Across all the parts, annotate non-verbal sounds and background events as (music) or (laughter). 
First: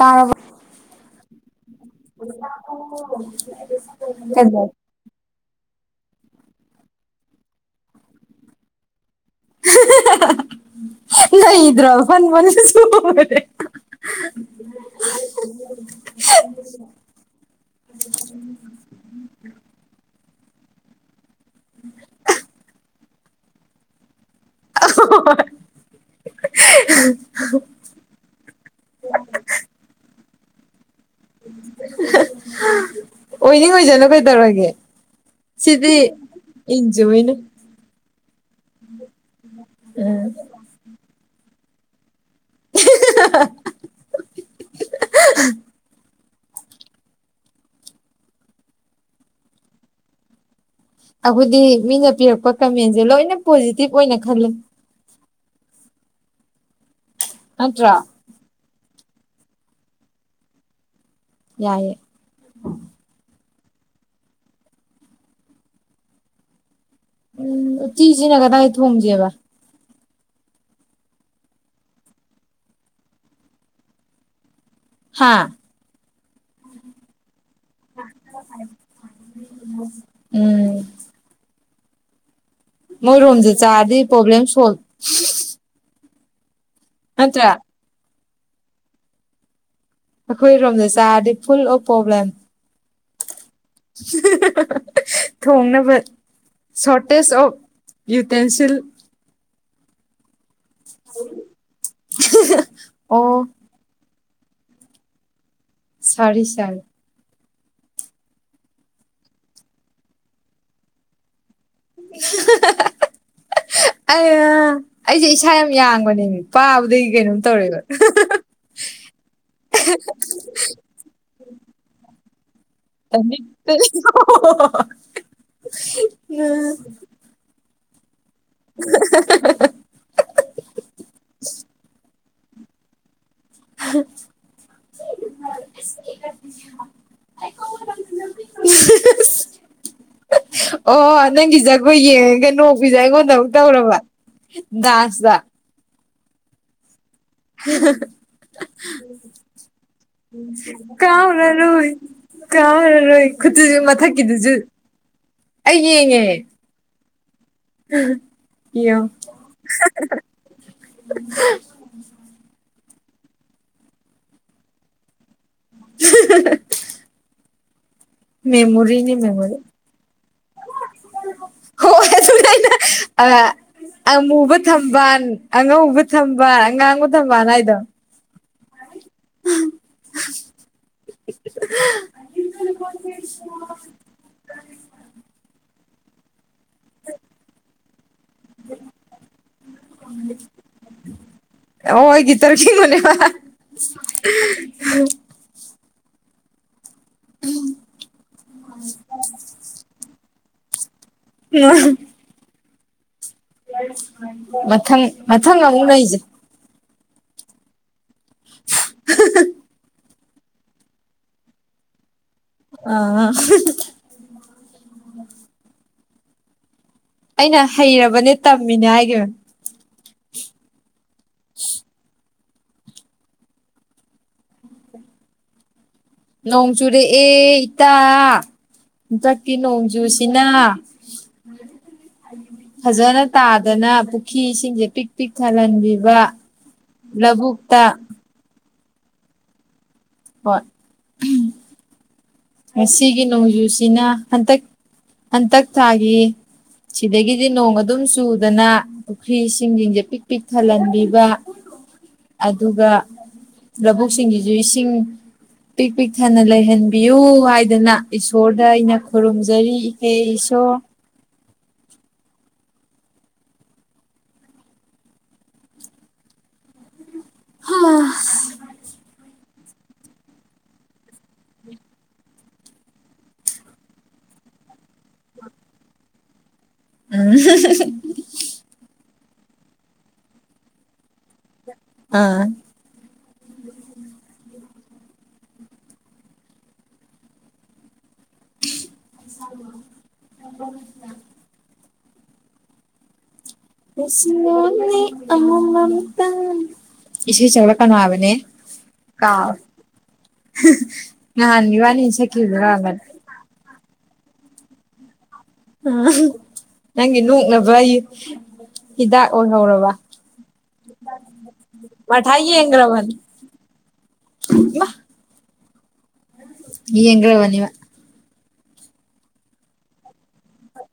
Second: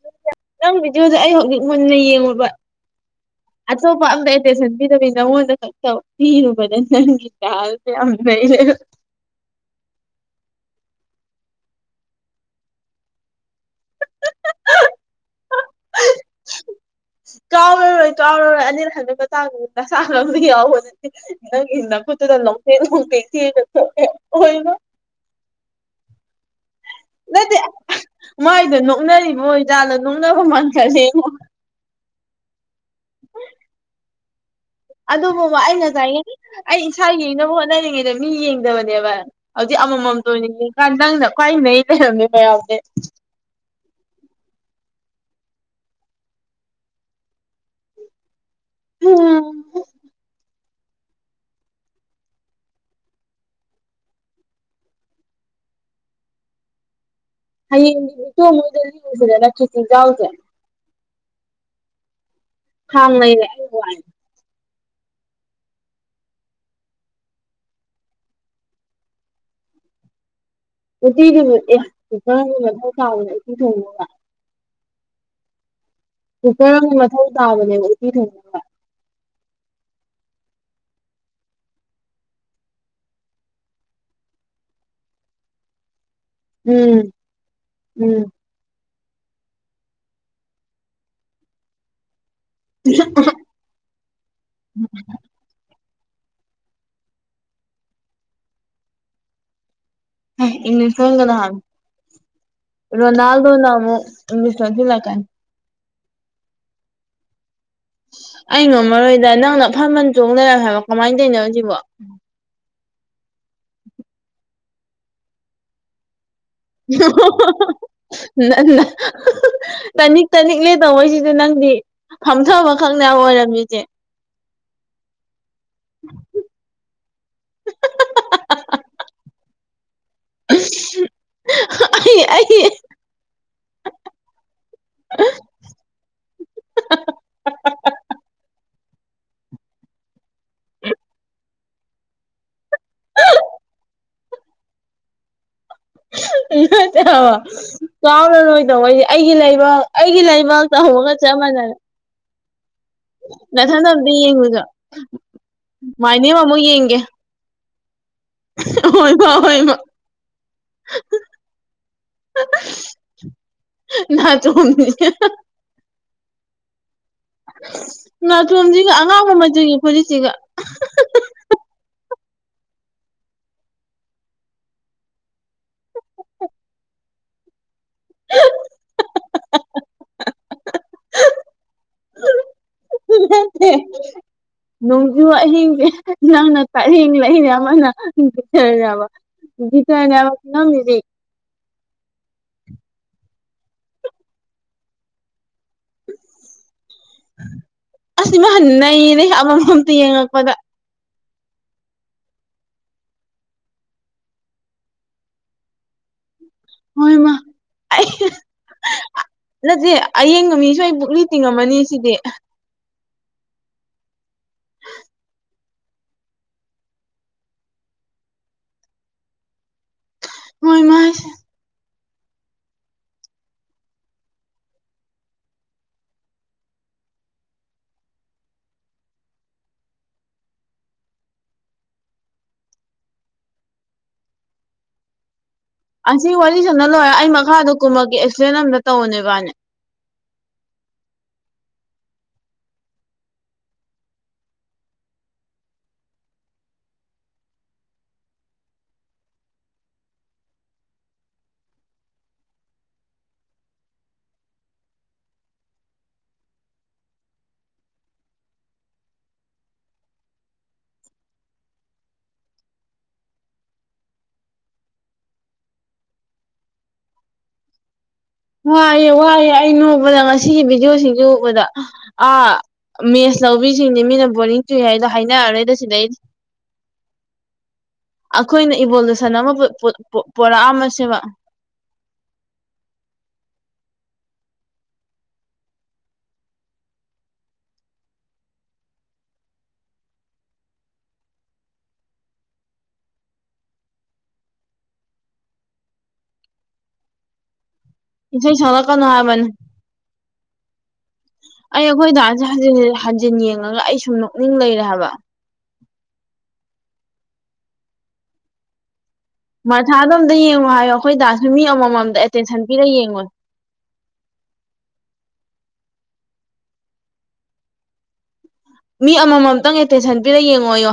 ꯇꯥꯔꯕ ꯅꯪ ꯚꯗꯤꯑꯣꯗꯣ ꯑꯩ ꯍꯧꯖꯤꯛ ꯃꯨꯟꯅ ꯌꯦꯡꯉꯨꯕ ꯑꯣ (inaudible) ꯑꯇꯣꯞꯄ ꯑꯝꯇ ꯑꯦꯟꯇꯦꯟꯁꯥꯟ ꯄꯤꯗꯕꯤ ꯅꯉꯣꯟꯗ ꯈꯛ (unintelligible) ꯕ ꯅꯪꯒꯤ ꯗꯥꯟꯁ ꯌꯥꯝ ꯅꯩ ꯂꯩꯔꯝꯃꯦ (unintelligible) (unintelligible) (unintelligible) ꯀꯥꯎꯔꯔꯣꯏ ꯀꯥꯎꯔꯔꯣꯏ ꯑꯅꯤꯔꯛ ꯍꯥꯟꯕꯩ ꯃꯇꯥꯡꯗꯨꯅꯤꯗ (unintelligible) ꯅꯪꯒꯤ ꯅꯈꯨꯠꯇꯨꯅ ꯂꯣꯡ ꯂꯣꯡꯊꯦꯛ ꯊꯦꯡꯑꯒ (unintelligible) ꯑꯣꯏ ꯢꯃꯥ ꯅꯠꯇꯦ ꯃꯥꯏꯗꯣ ꯅꯣꯛꯅꯔꯤꯕ ꯑꯣꯏ ꯖꯥꯠꯂ ꯅꯣꯛꯅꯕ ꯃꯥꯟꯈꯔꯥꯅꯤ ꯑꯩꯉꯣꯟꯗ ꯑꯣꯏꯅꯤꯡ ꯑꯣꯏꯖꯅꯨ ꯀꯩꯗꯧꯔꯒꯦ ꯑꯗꯨꯕꯨꯕ ꯑꯩꯩ ꯁꯤꯗꯤ ꯉꯁꯥꯏꯒꯤ ꯑꯩ ꯏꯁꯥ ꯏꯟꯖꯣꯏꯅ ꯌꯦꯡꯅꯕ ꯍꯣꯠꯅꯔꯤꯉꯩꯗ ꯃꯤ ꯌꯦꯡꯗꯕꯅꯦꯕ ꯍꯧꯖꯤꯛ ꯎꯝ ꯑꯃꯃꯝꯇ ꯑꯣꯏꯅ ꯌꯦꯡ ꯅꯪꯅ ꯈ꯭ꯋꯥꯏ ꯅꯩ ꯂꯩꯔꯝꯃꯦ ꯃꯌꯥꯝꯗꯩ (unintelligible) ꯎꯝ (unintelligible) ꯑꯈꯣꯏꯗꯤ ꯃꯤꯅ ꯄꯤꯔꯛꯄ ꯀꯃꯦꯟꯁꯦ ꯂꯣꯏꯅ ꯄꯣꯖꯤꯇꯤꯚ ꯑꯣꯏꯅ ꯈꯜꯂꯦ ꯅꯠꯇ꯭ꯔꯣ ꯍꯌꯦꯡꯗꯤ (unintelligible) ꯈꯥꯖꯤꯡ ꯆꯥꯎꯖꯦ ꯌꯥꯏꯌꯦ ꯍ (unintelligible) ꯎꯝ ꯎꯇꯤꯖꯤꯅ ꯀꯗꯥꯏ ꯊꯣꯡꯖꯦꯕ ꯎꯇꯤꯗꯨꯕꯨ ꯑꯦ ꯀꯨꯨꯀꯔ ꯑꯃꯗꯤ ꯃꯊꯧ ꯇꯥꯕꯅꯤ ꯎꯇꯤ ꯊꯣꯡꯕꯗ ꯍꯥꯥ ꯀꯨꯀꯔ ꯑꯃꯗꯤ ꯃꯊꯧ ꯇꯥꯕꯅꯦꯕ ꯎꯇꯤ ꯊꯣꯡꯕꯗ ꯎꯝ ꯃꯣꯏ ꯔꯣꯝꯗ ꯆꯥꯔꯗꯤ ꯄ꯭ꯔꯣꯕ꯭ꯂꯦꯝ ꯁꯣꯜꯕ ꯎꯝ ꯅꯠꯇ꯭ꯔꯥ ꯎꯝ ꯑꯩꯈꯣꯏꯔꯣꯝꯗ ꯆꯥꯔꯗꯤ ꯐꯨꯜ ꯑꯣꯐ ꯄ꯭ꯔꯣꯕ꯭ꯂꯦꯝ (unintelligible) ꯊꯣꯡꯅꯕ ꯁꯣꯔꯇꯦꯖ ꯑꯣꯐ ꯌꯨꯇꯦꯟꯁꯤꯜ (unintelligible) ꯑꯣ ꯔꯣꯅꯥꯜꯗꯣꯅ ꯑꯃꯨꯛ ꯏꯪꯂꯤꯁ ꯂꯣꯟꯖꯤꯟꯂꯛꯀꯅꯤ (unintelligible) ꯑꯩ ꯉꯝꯃꯔꯣꯏꯗ ꯅꯪꯅ ꯐꯟ ꯐꯟ ꯆꯣꯡꯗꯅ ꯍꯥꯏꯕ ꯀꯃꯥꯏ ꯇꯧꯔꯤꯅꯣ ꯁꯤꯕꯣ ꯑꯩꯌꯥ ꯑꯩꯁꯦ ꯏꯁꯥ ꯌꯥꯝ ꯌꯥꯡꯕꯅꯦꯃꯦ (unintelligible) ꯑꯗꯨ ꯅꯪꯗꯤ ꯐꯝꯊꯕꯈꯛꯅꯦ (unintelligible) ꯑꯩ ꯑꯩ (inaudible) (inaudible) ꯑꯣ ꯅꯪꯒꯤ ꯖꯒꯣꯏ ꯌꯦꯡꯉꯒ ꯅꯣꯛꯄꯤꯖꯦ ꯑꯩꯉꯣꯟꯗ ꯑꯃꯨꯛ ꯇꯧꯔꯕ ꯗꯥ꯭ꯟꯁꯗ ꯅꯠꯇꯦ ꯍꯥꯕ ꯆꯥꯎꯔꯔꯣꯏꯗꯧꯕꯩꯖꯦ ꯑꯩꯒꯤ ꯂꯩꯕꯥꯛ ꯑꯩꯒꯤ ꯂꯩꯕꯥꯛ ꯇꯧꯕꯒ ꯆꯞ ꯃꯟꯅꯔꯦ ꯀꯥꯎꯔꯔꯣꯏ ꯀꯥꯎꯔꯔꯣꯏ ꯈꯨꯠꯇꯨꯖꯨ ꯑꯝꯇ ꯃꯊꯛꯀꯤꯗꯨꯖꯨ ꯌꯦꯡꯉꯨꯆꯣ ꯑꯩ ꯌꯦꯡꯉꯦ (unintelligible) ꯌꯦꯡꯒꯦ (unintelligible) ꯌꯦꯡꯉꯣ ꯍꯣꯏꯕ ꯍꯣꯏꯕ ꯅꯥꯆꯣꯝ (unintelligible) (unintelligible) ꯅꯥꯆꯣꯝꯖꯤꯒ ꯃꯦꯃꯣꯔꯤꯅꯤ ꯑꯉꯥꯎꯕ ꯃꯦꯃꯣꯔꯤ ꯃꯆꯨꯒꯤ ꯐꯨꯔꯤꯠꯁꯤꯒ ꯍꯣꯏ ꯑꯗꯨꯅꯦ ꯑꯩꯅ ꯑꯥ ꯑꯃꯨꯕ ꯊꯝꯕꯥꯟ ꯑꯉꯧꯕ ꯊꯝꯕꯥꯟ ꯑꯉꯥꯡꯕ ꯊꯝꯕꯥꯜ ꯍꯥꯏꯗꯣ (unintelligible) ꯅꯠꯇ‌ꯦ ꯅꯣꯡꯖꯨ ꯑꯍꯤꯡꯒ‌ꯦ ꯅꯪꯅ ꯇꯔꯦꯡ ꯂꯩꯅꯦ ꯑꯃꯅ ꯒꯤꯇꯔꯅꯦꯕ ꯒꯤꯇꯔꯅꯦꯕ ꯅꯪꯒꯤꯗꯤ ꯑꯣ ꯑꯩꯒꯤ (unintelligible) ꯑꯁꯤ ꯃꯥ ꯅꯩꯔ‌ꯦꯍ‌ꯦ ꯑꯃꯃꯝꯇ ꯌꯦꯡꯉꯛꯄꯗ (unintelligible) ꯃꯊꯪ ꯃꯊꯪ ꯑꯃꯨꯛ ꯂꯩꯖ‌ꯦ ꯍꯣꯏ ꯃꯥ ꯑꯥ ꯅꯠꯇ‌ꯦ ꯑꯌꯦꯡꯕ ꯃꯤꯁꯨ ꯑꯩ ꯄꯨꯛꯂꯤ ꯇꯤꯡꯉꯝꯃꯅꯤ ꯁꯤꯗꯤ ꯑꯥ (unintelligible) ꯑꯩꯅ ꯍꯩꯔꯕꯅꯦ ꯇꯝꯃꯤꯅꯦ ꯍꯥꯏꯒꯤꯝ ꯃ‌ꯣꯏꯃꯥ (unintelligible) ꯅꯣꯡ ꯆꯨꯔꯦꯑꯦ ꯏꯇꯥ ꯍꯟꯗꯛꯀꯤ ꯅꯣꯡꯖꯨꯁꯤꯅ ꯐꯖꯅ ꯇꯥꯗꯅ ꯄꯨꯈ꯭ꯔꯤ ꯏꯁꯤꯡꯁꯦ ꯄꯤꯛ ꯄꯤꯛ ꯊꯜꯍꯟꯕꯤ ꯑꯁꯤ ꯋꯥꯔꯤ ꯁꯥꯟꯅ ꯂꯣꯏꯔ ꯑꯩ ꯃꯈꯥꯗ ꯀꯨꯝꯃꯛꯀ‌ꯦ ꯑꯦꯛꯁꯄ꯭ꯂ‌ꯦꯟ ꯑꯝꯇ ꯇꯧ ꯅ‌ꯣꯏꯕꯅꯤ ꯍꯣꯏ ꯉꯁꯤꯒꯤ ꯅꯣꯡꯖꯨꯁꯤꯅ ꯍꯟꯇꯛ ꯍꯟꯇꯛ ꯊꯥꯒꯤ ꯁꯤꯗꯒꯤꯗꯤ ꯅꯣꯡ ꯑꯗꯨꯝ ꯆꯨꯗꯅ ꯄꯨꯈ꯭ꯔꯤ ꯏꯁꯤꯡꯁꯤꯡꯖ‌ꯦ ꯄꯤꯛ ꯄꯤꯛ ꯊꯜꯍꯟꯕꯤꯕ ꯑꯗꯨꯒ ꯂꯧꯕꯨꯛ ꯁꯤꯡꯒꯤꯁꯨ ꯏꯁꯤꯡ ꯄꯤꯛ ꯄꯤꯛ ꯊꯟꯅ ꯂꯩꯍꯟꯕꯤꯌꯨ ꯍꯥꯏꯗꯅ ꯏꯁꯣꯔꯗ ꯑꯩꯅ ꯈꯨꯔꯨꯝꯖꯔꯤ ꯏꯍꯦ ꯏꯁꯣꯔ ꯍꯥ ꯋꯥꯏꯑꯦ ꯋꯥꯏꯑꯦ ꯑꯩ ꯅꯣꯛꯕꯗ ꯉꯁꯤꯒꯤ ꯚꯤꯗꯤꯑꯣꯁꯤꯡꯁ‌ꯦ ꯎꯕꯗ ꯑꯥ ꯃꯦꯁ ꯂꯧꯕꯤꯁꯤꯡꯁ‌ꯦ ꯃꯤꯅ ꯕꯣꯔꯤꯡ ꯆꯨꯏ ꯍꯥꯏꯗꯣ ꯍꯥꯏꯅꯔꯔꯣꯏꯗ ꯁꯤꯗꯩ ꯎꯝ ꯑꯩꯈꯣꯏꯅ ꯏꯕꯣꯂꯨꯁꯟ ꯑꯃ ꯄꯣꯔꯛꯑꯝꯃꯁꯦꯕ ꯑꯥ ꯍ (inaudible) ꯍꯩꯁꯤꯜꯂꯣꯅꯦ ꯑꯃꯃꯝꯇꯪ ꯢꯁꯩ ꯁꯥꯛꯂꯛꯒꯅꯣ ꯍꯥꯢꯕꯅꯦ ꯏꯁꯩ ꯁꯛꯂꯛꯀꯅꯣ ꯍꯥꯏꯕꯅꯤ ꯀꯥꯎ ꯅꯍꯥꯟ ꯑꯩ ꯑꯩꯈꯣꯏ ꯢꯕꯥꯟꯅꯤꯅ ꯗꯥꯁꯦ ꯍꯟꯖꯤꯟ ꯁꯥꯛꯈꯤꯕꯗꯨꯔꯣ ꯌꯦꯡꯉꯒ ꯑꯩ ꯁꯨꯝ ꯅꯣꯛꯅꯤꯡ ꯂꯩꯔꯦ ꯍꯥꯏꯕ ꯑ ꯅꯪꯒꯤ ꯅꯣꯛꯅꯕ ꯍꯥꯢꯌꯦ ꯍꯤꯗꯥꯛ ꯑꯣꯏ ꯃꯁꯥꯗꯣꯝꯗ ꯌꯦꯡꯉꯣ ꯍꯥꯏꯌꯣ ꯑꯩꯈꯣꯏ ꯗꯥꯁꯨ ꯃꯤ ꯑꯃꯃꯝꯗ ꯃꯊꯥ ꯑꯦꯇꯦꯟꯁꯟ ꯄꯤꯔꯒ ꯌꯦꯡꯉꯣ ꯢꯃꯥ ꯌꯦꯡꯒ꯭ꯔꯥꯕꯅꯦ ꯃꯥ ꯃꯤ ꯑꯃꯃꯝꯇꯪ ꯑꯦꯇꯦꯟꯁꯟ ꯄꯤꯔꯒ ꯌꯦꯡꯉꯣꯌꯣ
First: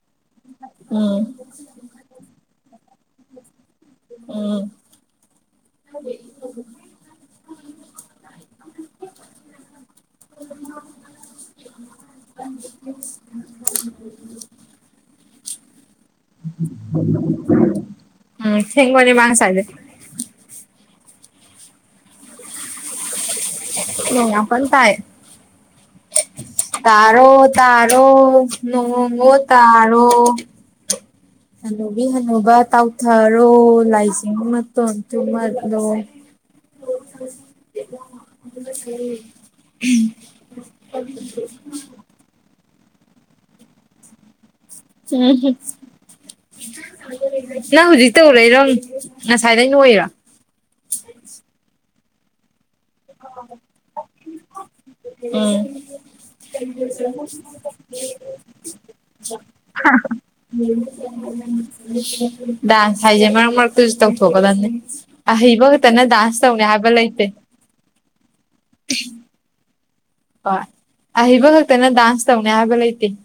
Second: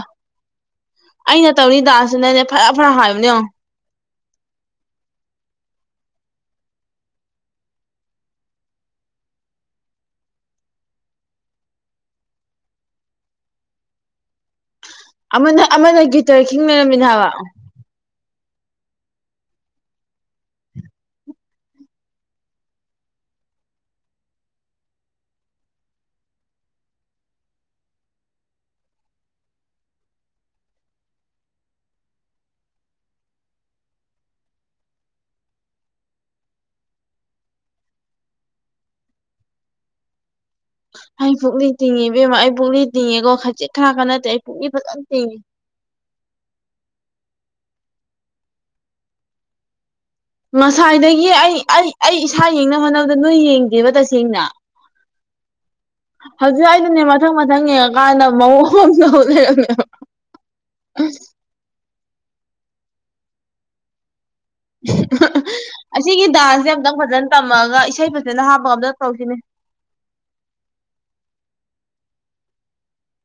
ꯎꯝ ꯑꯩꯅ ꯇꯧꯔꯤ ꯗꯥꯟꯁꯁꯤꯅꯅꯦ ꯐꯔꯥ ꯐꯔꯥ ꯍꯥꯏꯕꯅꯦꯉꯣ ꯎꯝ (inaudible) (inaudible) (inaudible) ꯑꯃꯅ ꯑꯃꯅ ꯒꯤꯇꯔ ꯈꯤꯡ ꯂꯩꯔꯝꯃꯤꯅꯦ ꯍꯥꯏꯕ ꯎꯝ ꯊꯦꯡꯕꯅꯦ ꯃꯥ ꯉꯁꯥꯢꯗꯩ ꯅꯣꯡ ꯌꯥꯝ ꯀꯥꯟꯅ ꯇꯥꯢ ꯇꯥꯔꯣ ꯇꯥꯔꯣ ꯅꯣꯡꯉꯣ ꯇꯥꯔꯣ ꯍꯅꯨꯕꯤ ꯍꯅꯨꯕ ꯇꯥꯎꯊꯔꯣ ꯂꯥꯏꯖꯤꯡ ꯃꯇꯣꯟ ꯊꯨꯝꯃꯠꯂꯣ (inaudible) ꯑꯩ ꯄꯨꯛꯂꯤ ꯇꯤꯡꯉꯦ ꯏꯕꯦꯝꯃꯥ ꯑꯩ ꯄꯨꯛꯂꯤ ꯇꯤꯡꯉꯦꯀꯣ ꯈꯥꯖꯤꯛ ꯈꯔꯥꯛꯒ ꯅꯠꯇꯦ ꯄꯨꯛꯂꯤ ꯐꯖꯅ ꯇꯤꯡꯉꯤ ꯑ (unintelligible) ꯅꯪ ꯍꯧꯖꯤꯛ ꯇꯧꯔꯛꯢꯔꯣ ꯉꯁꯥꯏꯗꯩ ꯅꯣꯛꯢꯔꯣ ꯉꯁꯥꯏꯗꯒꯤ ꯑꯩ ꯑꯩ ꯑꯩ ꯏꯁꯥ ꯌꯦꯡꯅꯕ ꯍꯣꯠꯅꯕꯗ ꯅꯣꯏ ꯌꯦꯡꯗꯦꯕ ꯇꯁꯦꯡꯅ ꯎꯝ ꯍꯧꯖꯤꯛ ꯑꯩꯗꯨꯅꯦ ꯃꯊꯪ ꯃꯊꯪ ꯌꯦꯡꯉꯀꯥꯟꯗ ꯃꯑꯣꯡ ꯑꯃ ꯇꯧ ꯂꯩꯔꯝꯃꯦꯕ ꯗꯥꯟꯁ ꯍꯥꯏꯁꯦ ꯃꯔꯛ ꯃꯔꯛꯇꯁꯨ ꯇꯧꯊꯣꯛꯀꯗꯕꯅꯤ ꯑꯍꯩꯕ ꯈꯛꯇꯅ ꯑꯁꯤꯒꯤ ꯗꯥꯟꯁ ꯇꯧꯅꯤ ꯗꯥꯟꯁꯁꯦ ꯍꯥꯏꯕ ꯑꯝꯇꯪ ꯂꯩꯇꯦ ꯐꯖꯅ ꯇꯝꯃꯒ ꯏꯁꯩ ꯐꯖꯅ ꯍꯥꯞꯄꯒ ꯑꯝꯇ ꯇꯧꯁꯤꯅꯦ ꯍꯣꯏ ꯑꯍꯩꯕ ꯈꯛꯇꯅ ꯗꯥꯟꯁ ꯇꯧꯅꯤ ꯍꯥꯏꯕ ꯂꯩꯇꯦ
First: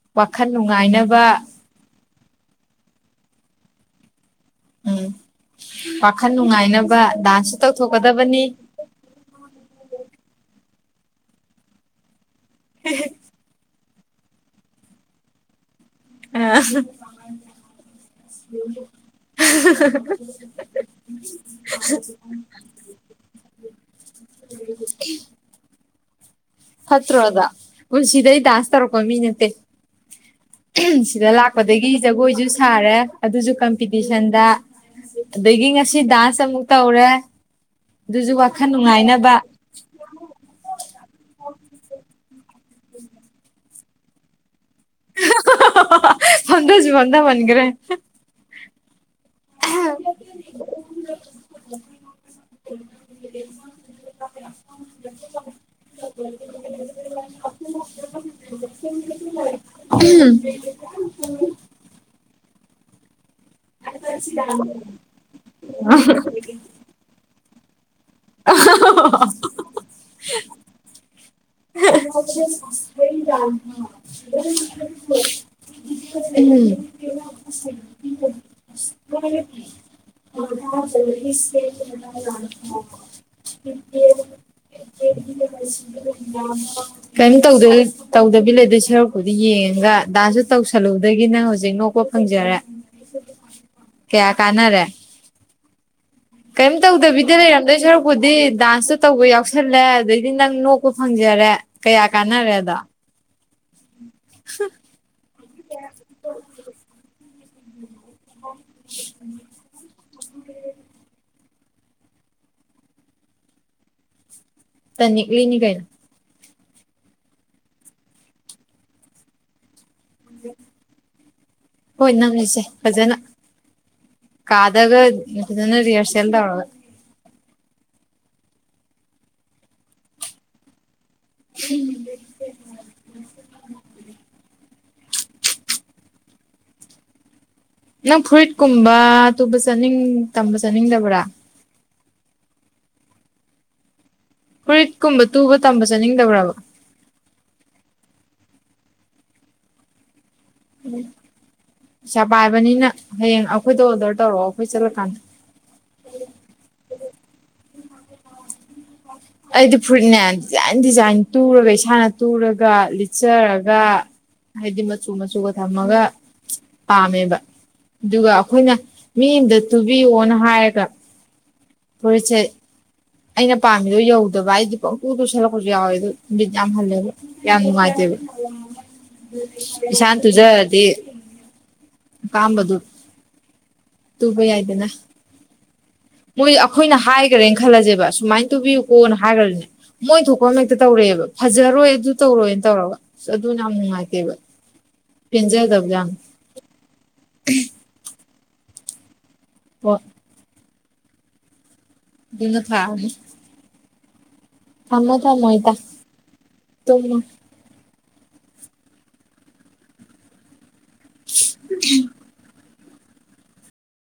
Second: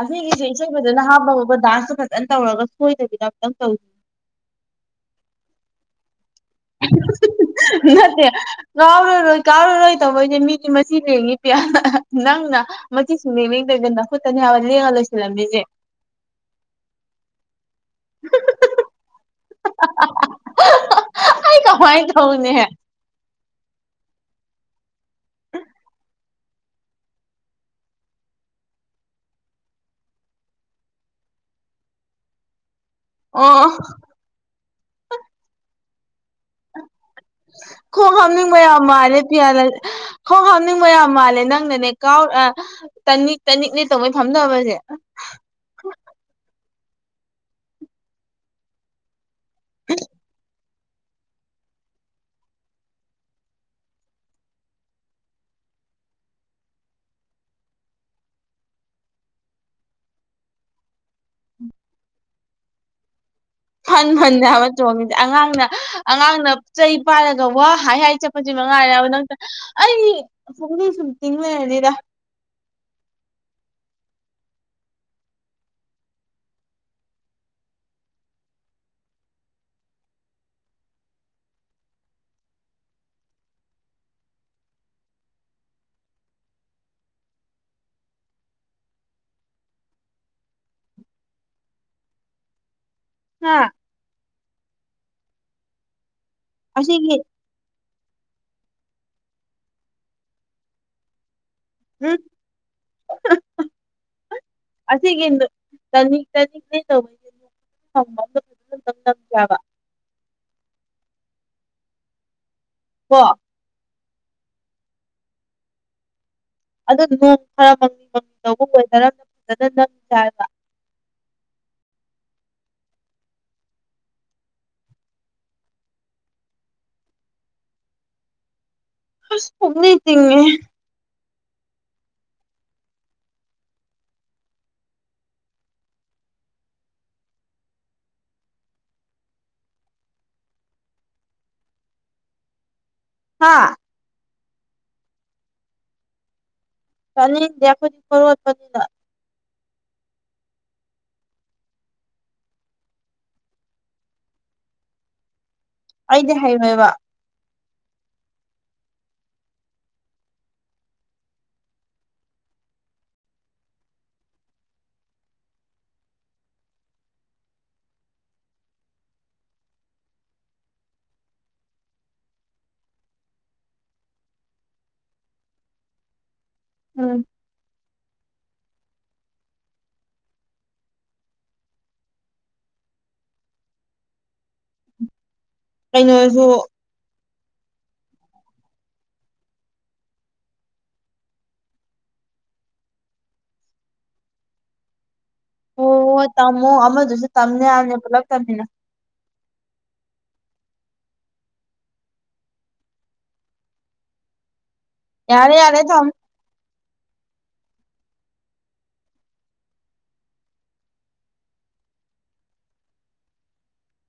ꯑꯁꯤꯒꯤꯁꯦ ꯋꯥꯈꯜ ꯏꯁꯩ ꯐꯖꯅ ꯅꯨꯡꯉꯥꯏꯅꯕ ꯍꯥꯞꯄꯒꯥ ꯗꯥꯟꯁꯇꯣ ꯐꯖꯅ ꯇꯧꯔꯒ ꯁꯣꯏꯗꯕꯤꯗ ꯑꯃꯇꯪ ꯇꯧꯁꯦ ꯎꯝ ꯋꯥꯈꯜ ꯅꯨꯡꯉꯥꯏꯅꯕ ꯗꯥꯟꯁꯁꯨ ꯅꯠꯇꯦ ꯇꯧꯊꯣꯛꯀꯗꯕꯅꯤ ꯀꯥꯎꯔꯔꯣꯏ ꯀꯥꯎꯔꯔꯣꯏ ꯇꯧꯕꯩꯅꯦ ꯃꯤꯗꯤ ꯃꯁꯤꯡ ꯂꯦꯡꯉꯤ ꯅꯪꯅ ꯃꯆꯤ ꯁꯨꯡꯂꯦꯟ ꯂꯦꯟꯗꯅ ꯅꯈꯠꯇꯅꯤ ꯍꯥꯏꯕ ꯂꯦꯡꯉ ꯂꯣꯏꯁꯤꯜꯂꯝꯃꯤꯁꯤ ꯑ (unintelligible) ꯑꯩ ꯀꯃꯥꯏꯅꯥ ꯇꯧꯅꯤ ꯎ (inaudible) ꯐꯠꯇ꯭ꯔꯣ ꯑꯗꯣ ꯄꯨꯟꯁꯤꯗ ꯗꯥꯟꯁ ꯇꯧꯔꯛꯄ ꯃꯤ ꯅꯠꯇꯦ ꯁꯤꯗ ꯂꯥꯛꯄꯗꯒꯤ ꯖꯒꯣꯏꯁꯨ ꯁꯥꯔꯦ ꯑꯗꯨꯁꯨ ꯑꯣ ꯀꯝꯄꯤꯇꯤꯁꯟꯗ ꯑꯗꯒꯤ ꯉꯁꯤ ꯗꯥꯟꯁ ꯑꯃꯨꯛ ꯇꯧꯔꯦ ꯈꯣꯡ ꯑꯗꯨꯁꯨ ꯍꯥꯝꯅꯤꯡꯕꯥ ꯋꯥꯈꯜ ꯌꯥꯝ ꯃꯥꯂꯦ ꯅꯨꯡꯉꯥꯏꯅꯕ ꯈꯣꯡ ꯍꯥꯝꯅꯤꯡꯕ ꯌꯥꯝ ꯃꯥꯜꯂꯦ ꯅꯪꯅꯅꯦ ꯀꯥꯎ ꯇꯅꯤꯛ ꯇꯅꯤꯛꯅꯦ ꯇꯧꯉꯩ ꯐꯝꯗꯕꯁꯦ ꯐꯝꯗꯥꯁꯨ ꯐꯃꯗꯥꯃꯟꯈ꯭ꯔꯦ ꯑꯍꯝ (inaudible) (inaudible) (inaudible) ꯎꯝ (inaudible) ꯐꯟ ꯐꯟꯅꯤ ꯍꯥꯏꯕꯥ ꯆꯣꯡꯉꯤꯁꯦ ꯑꯉꯥꯡꯅ ꯑꯉꯥꯡꯅ ꯆꯩ ꯄꯥꯏꯔꯒ ꯋꯥ ꯍꯥꯏ ꯍꯥꯏ ꯆꯞ (unintelligible) ꯑꯩ ꯄꯨꯛꯂꯤ ꯁꯨꯝ ꯇꯤꯡ ꯂꯩꯔꯅꯤꯗ ꯎꯝ (inaudible) (inaudible) (unintelligible) (inaudible) ꯀꯩꯝ ꯇꯧꯗꯦꯍꯦ ꯇꯧꯗꯕꯤ ꯂꯩꯗ ꯁꯔꯨꯛꯄꯨꯗꯤ ꯌꯦꯡꯉꯒ ꯗꯥꯟꯁꯇꯨ ꯇꯧꯁꯤꯜꯂꯨꯕꯗꯒꯤ ꯅꯪ ꯍꯧꯖꯤꯛ ꯅꯣꯛꯄ ꯐꯪꯖꯔꯦ ꯍꯥ ꯀꯌꯥ ꯀꯥꯟꯅꯔꯦ ꯀꯔꯤꯝ ꯑꯁꯤꯒꯤ ꯇꯧꯗꯕꯤꯗ ꯂꯩꯔꯝꯗꯣꯏ ꯁꯔꯨꯛ ꯕꯨꯗꯤ ꯗꯥꯟꯁꯇꯨ ꯇꯧꯕ ꯌꯥꯎꯁꯜꯂꯦ ꯑꯗꯩꯗꯤ ꯅꯪ ꯅꯣꯛꯄ ꯐꯪꯖꯔꯦ ꯀꯌꯥ ꯎꯝ ꯀꯥꯟꯅꯔꯦ ꯑꯗꯣ ꯑꯁꯤꯒꯤ ꯇꯅꯤꯛ ꯇꯅꯤꯛꯂꯦ ꯇꯧꯕꯩꯖꯦ (unintelligible) (inaudible) ꯀꯣ (inaudible) ꯇꯅꯤꯛꯂꯤꯅꯤ ꯀꯩꯅꯣ ꯑꯗꯨꯗꯣ ꯅꯣꯡ ꯈꯔ ꯃꯪꯂꯤ ꯃꯪꯂꯤ ꯇꯧꯕ ꯋꯦꯗꯔ ꯑꯃꯗ ꯐꯖꯅ ꯅꯝꯁꯤ ꯍꯥꯏꯕ ꯍꯣꯏ ꯅꯝꯖꯤꯁꯦ ꯐꯖꯅ ꯀꯥꯗꯒ ꯐꯖꯅ ꯔꯤꯌꯔꯁꯩꯜ ꯇꯧꯔꯒ ꯑꯁ ꯄꯨꯛꯂꯤ ꯇꯤꯡꯉꯦꯍꯦ ꯎꯝ (inaudible) ꯅꯪ ꯐꯨꯔꯤꯠꯀꯨꯝꯕ ꯇꯨꯕ ꯆꯠꯅꯤꯡ ꯇꯝꯕ ꯆꯠꯅꯤꯡꯗꯕ꯭ꯔꯥ ꯍꯥꯥ ꯐꯨꯔꯤꯠꯀꯨꯝꯕ ꯇꯨꯕ ꯇꯝꯕ ꯆꯠꯅꯤꯡꯗꯕꯔꯕ ꯆꯠꯅꯤꯡꯗꯦ ꯑꯩꯈꯣꯏꯗꯤ (unintelligible) ꯎꯝ ꯄꯩꯁꯥ ꯄꯥꯏꯕꯅꯤꯅ ꯍꯌꯦꯡ ꯑꯩꯈꯣꯏꯗ ꯑꯣꯗꯔ ꯇꯧꯔꯛꯑꯣ ꯑꯩꯈꯣꯏ ꯆꯠꯂꯀꯥꯟꯗ ꯑꯩꯗꯤ ꯍꯩꯔꯣꯏꯕ ꯑꯩꯗꯤ ꯐꯨꯔꯤꯠꯅꯦ ꯗꯤꯖꯥꯏꯟ ꯗꯤꯖꯥꯏꯟ ꯇꯨꯔꯒ ꯏꯁꯥꯅ ꯇꯨꯔꯒ ꯂꯤꯠꯆꯔꯒ ꯍꯥꯏꯗꯤ ꯃꯆꯨ ꯃꯆꯨꯒ ꯊꯝꯃꯒ ꯄꯥꯝꯃꯦꯕ ꯑꯗꯨꯒ ꯑꯩꯈꯣꯏꯅ ꯃꯤ ꯑꯃꯗ ꯇꯨꯕꯤꯌꯣꯅ ꯍꯥꯏꯔꯒ (unintelligible) ꯑꯩꯅ ꯄꯥꯝꯃꯤꯗꯣ ꯌꯧꯗꯕ ꯑꯩꯗꯤ ꯄꯪꯇꯨ ꯇꯨꯁꯜꯂꯛꯄꯁꯨ ꯌꯥꯎꯋꯦ ꯑꯗꯣ ꯕꯤꯠ ꯌꯥꯝ ꯍꯜꯂꯦꯕ ꯎꯝ ꯌꯥꯝ ꯅꯨꯡꯉꯥꯏꯇꯦꯕ ꯏꯁꯥꯅ ꯇꯨꯖꯔꯗꯤ ꯑꯄꯥꯝꯕꯗꯣ ꯇꯨꯕ ꯌꯥꯏꯗꯅ ꯀꯩꯅꯣꯁꯨ ꯃꯣꯏ ꯑꯩꯈꯣꯏꯅ ꯍꯥꯏꯈ꯭ꯔꯦꯅ ꯈꯜꯂꯁꯦꯕ ꯁꯨꯃꯥꯏꯅ ꯇꯨꯕꯤꯌꯨꯀꯣꯅ ꯍꯥꯏꯈ꯭ꯔꯁꯨꯅꯦ ꯃꯣꯏ ꯊꯣꯛꯄ ꯑꯃ ꯍꯦꯛꯇ ꯇꯧꯔꯛꯑꯦꯕ ꯐꯖꯔꯣꯏ ꯑꯗꯨ ꯇꯧꯔꯣꯏꯅ ꯇꯧꯔꯒ ꯑꯗꯨꯅ ꯌꯥꯝ ꯅꯨꯡꯉꯥꯏꯇꯦꯕ (inaudible) ꯑꯣ ꯌꯥꯝ ꯍꯣꯏ ꯇꯝꯃꯣ ꯑꯃꯗꯨꯁꯨ ꯇꯝꯅꯤ ꯍꯥꯏꯕꯅꯦ ꯄꯨꯂꯞ ꯇꯝꯃꯤꯟꯅꯧ (unintelligible) ꯑꯗꯨꯅ ꯐꯔꯅꯤ ꯊꯝꯃꯣ ꯊꯝꯃꯣ ꯌꯥꯔꯦ ꯏꯇꯥ ꯌꯥꯔꯦ ꯊꯝꯃꯣ ꯇꯨꯝꯃꯣ (unintelligible) (inaudible)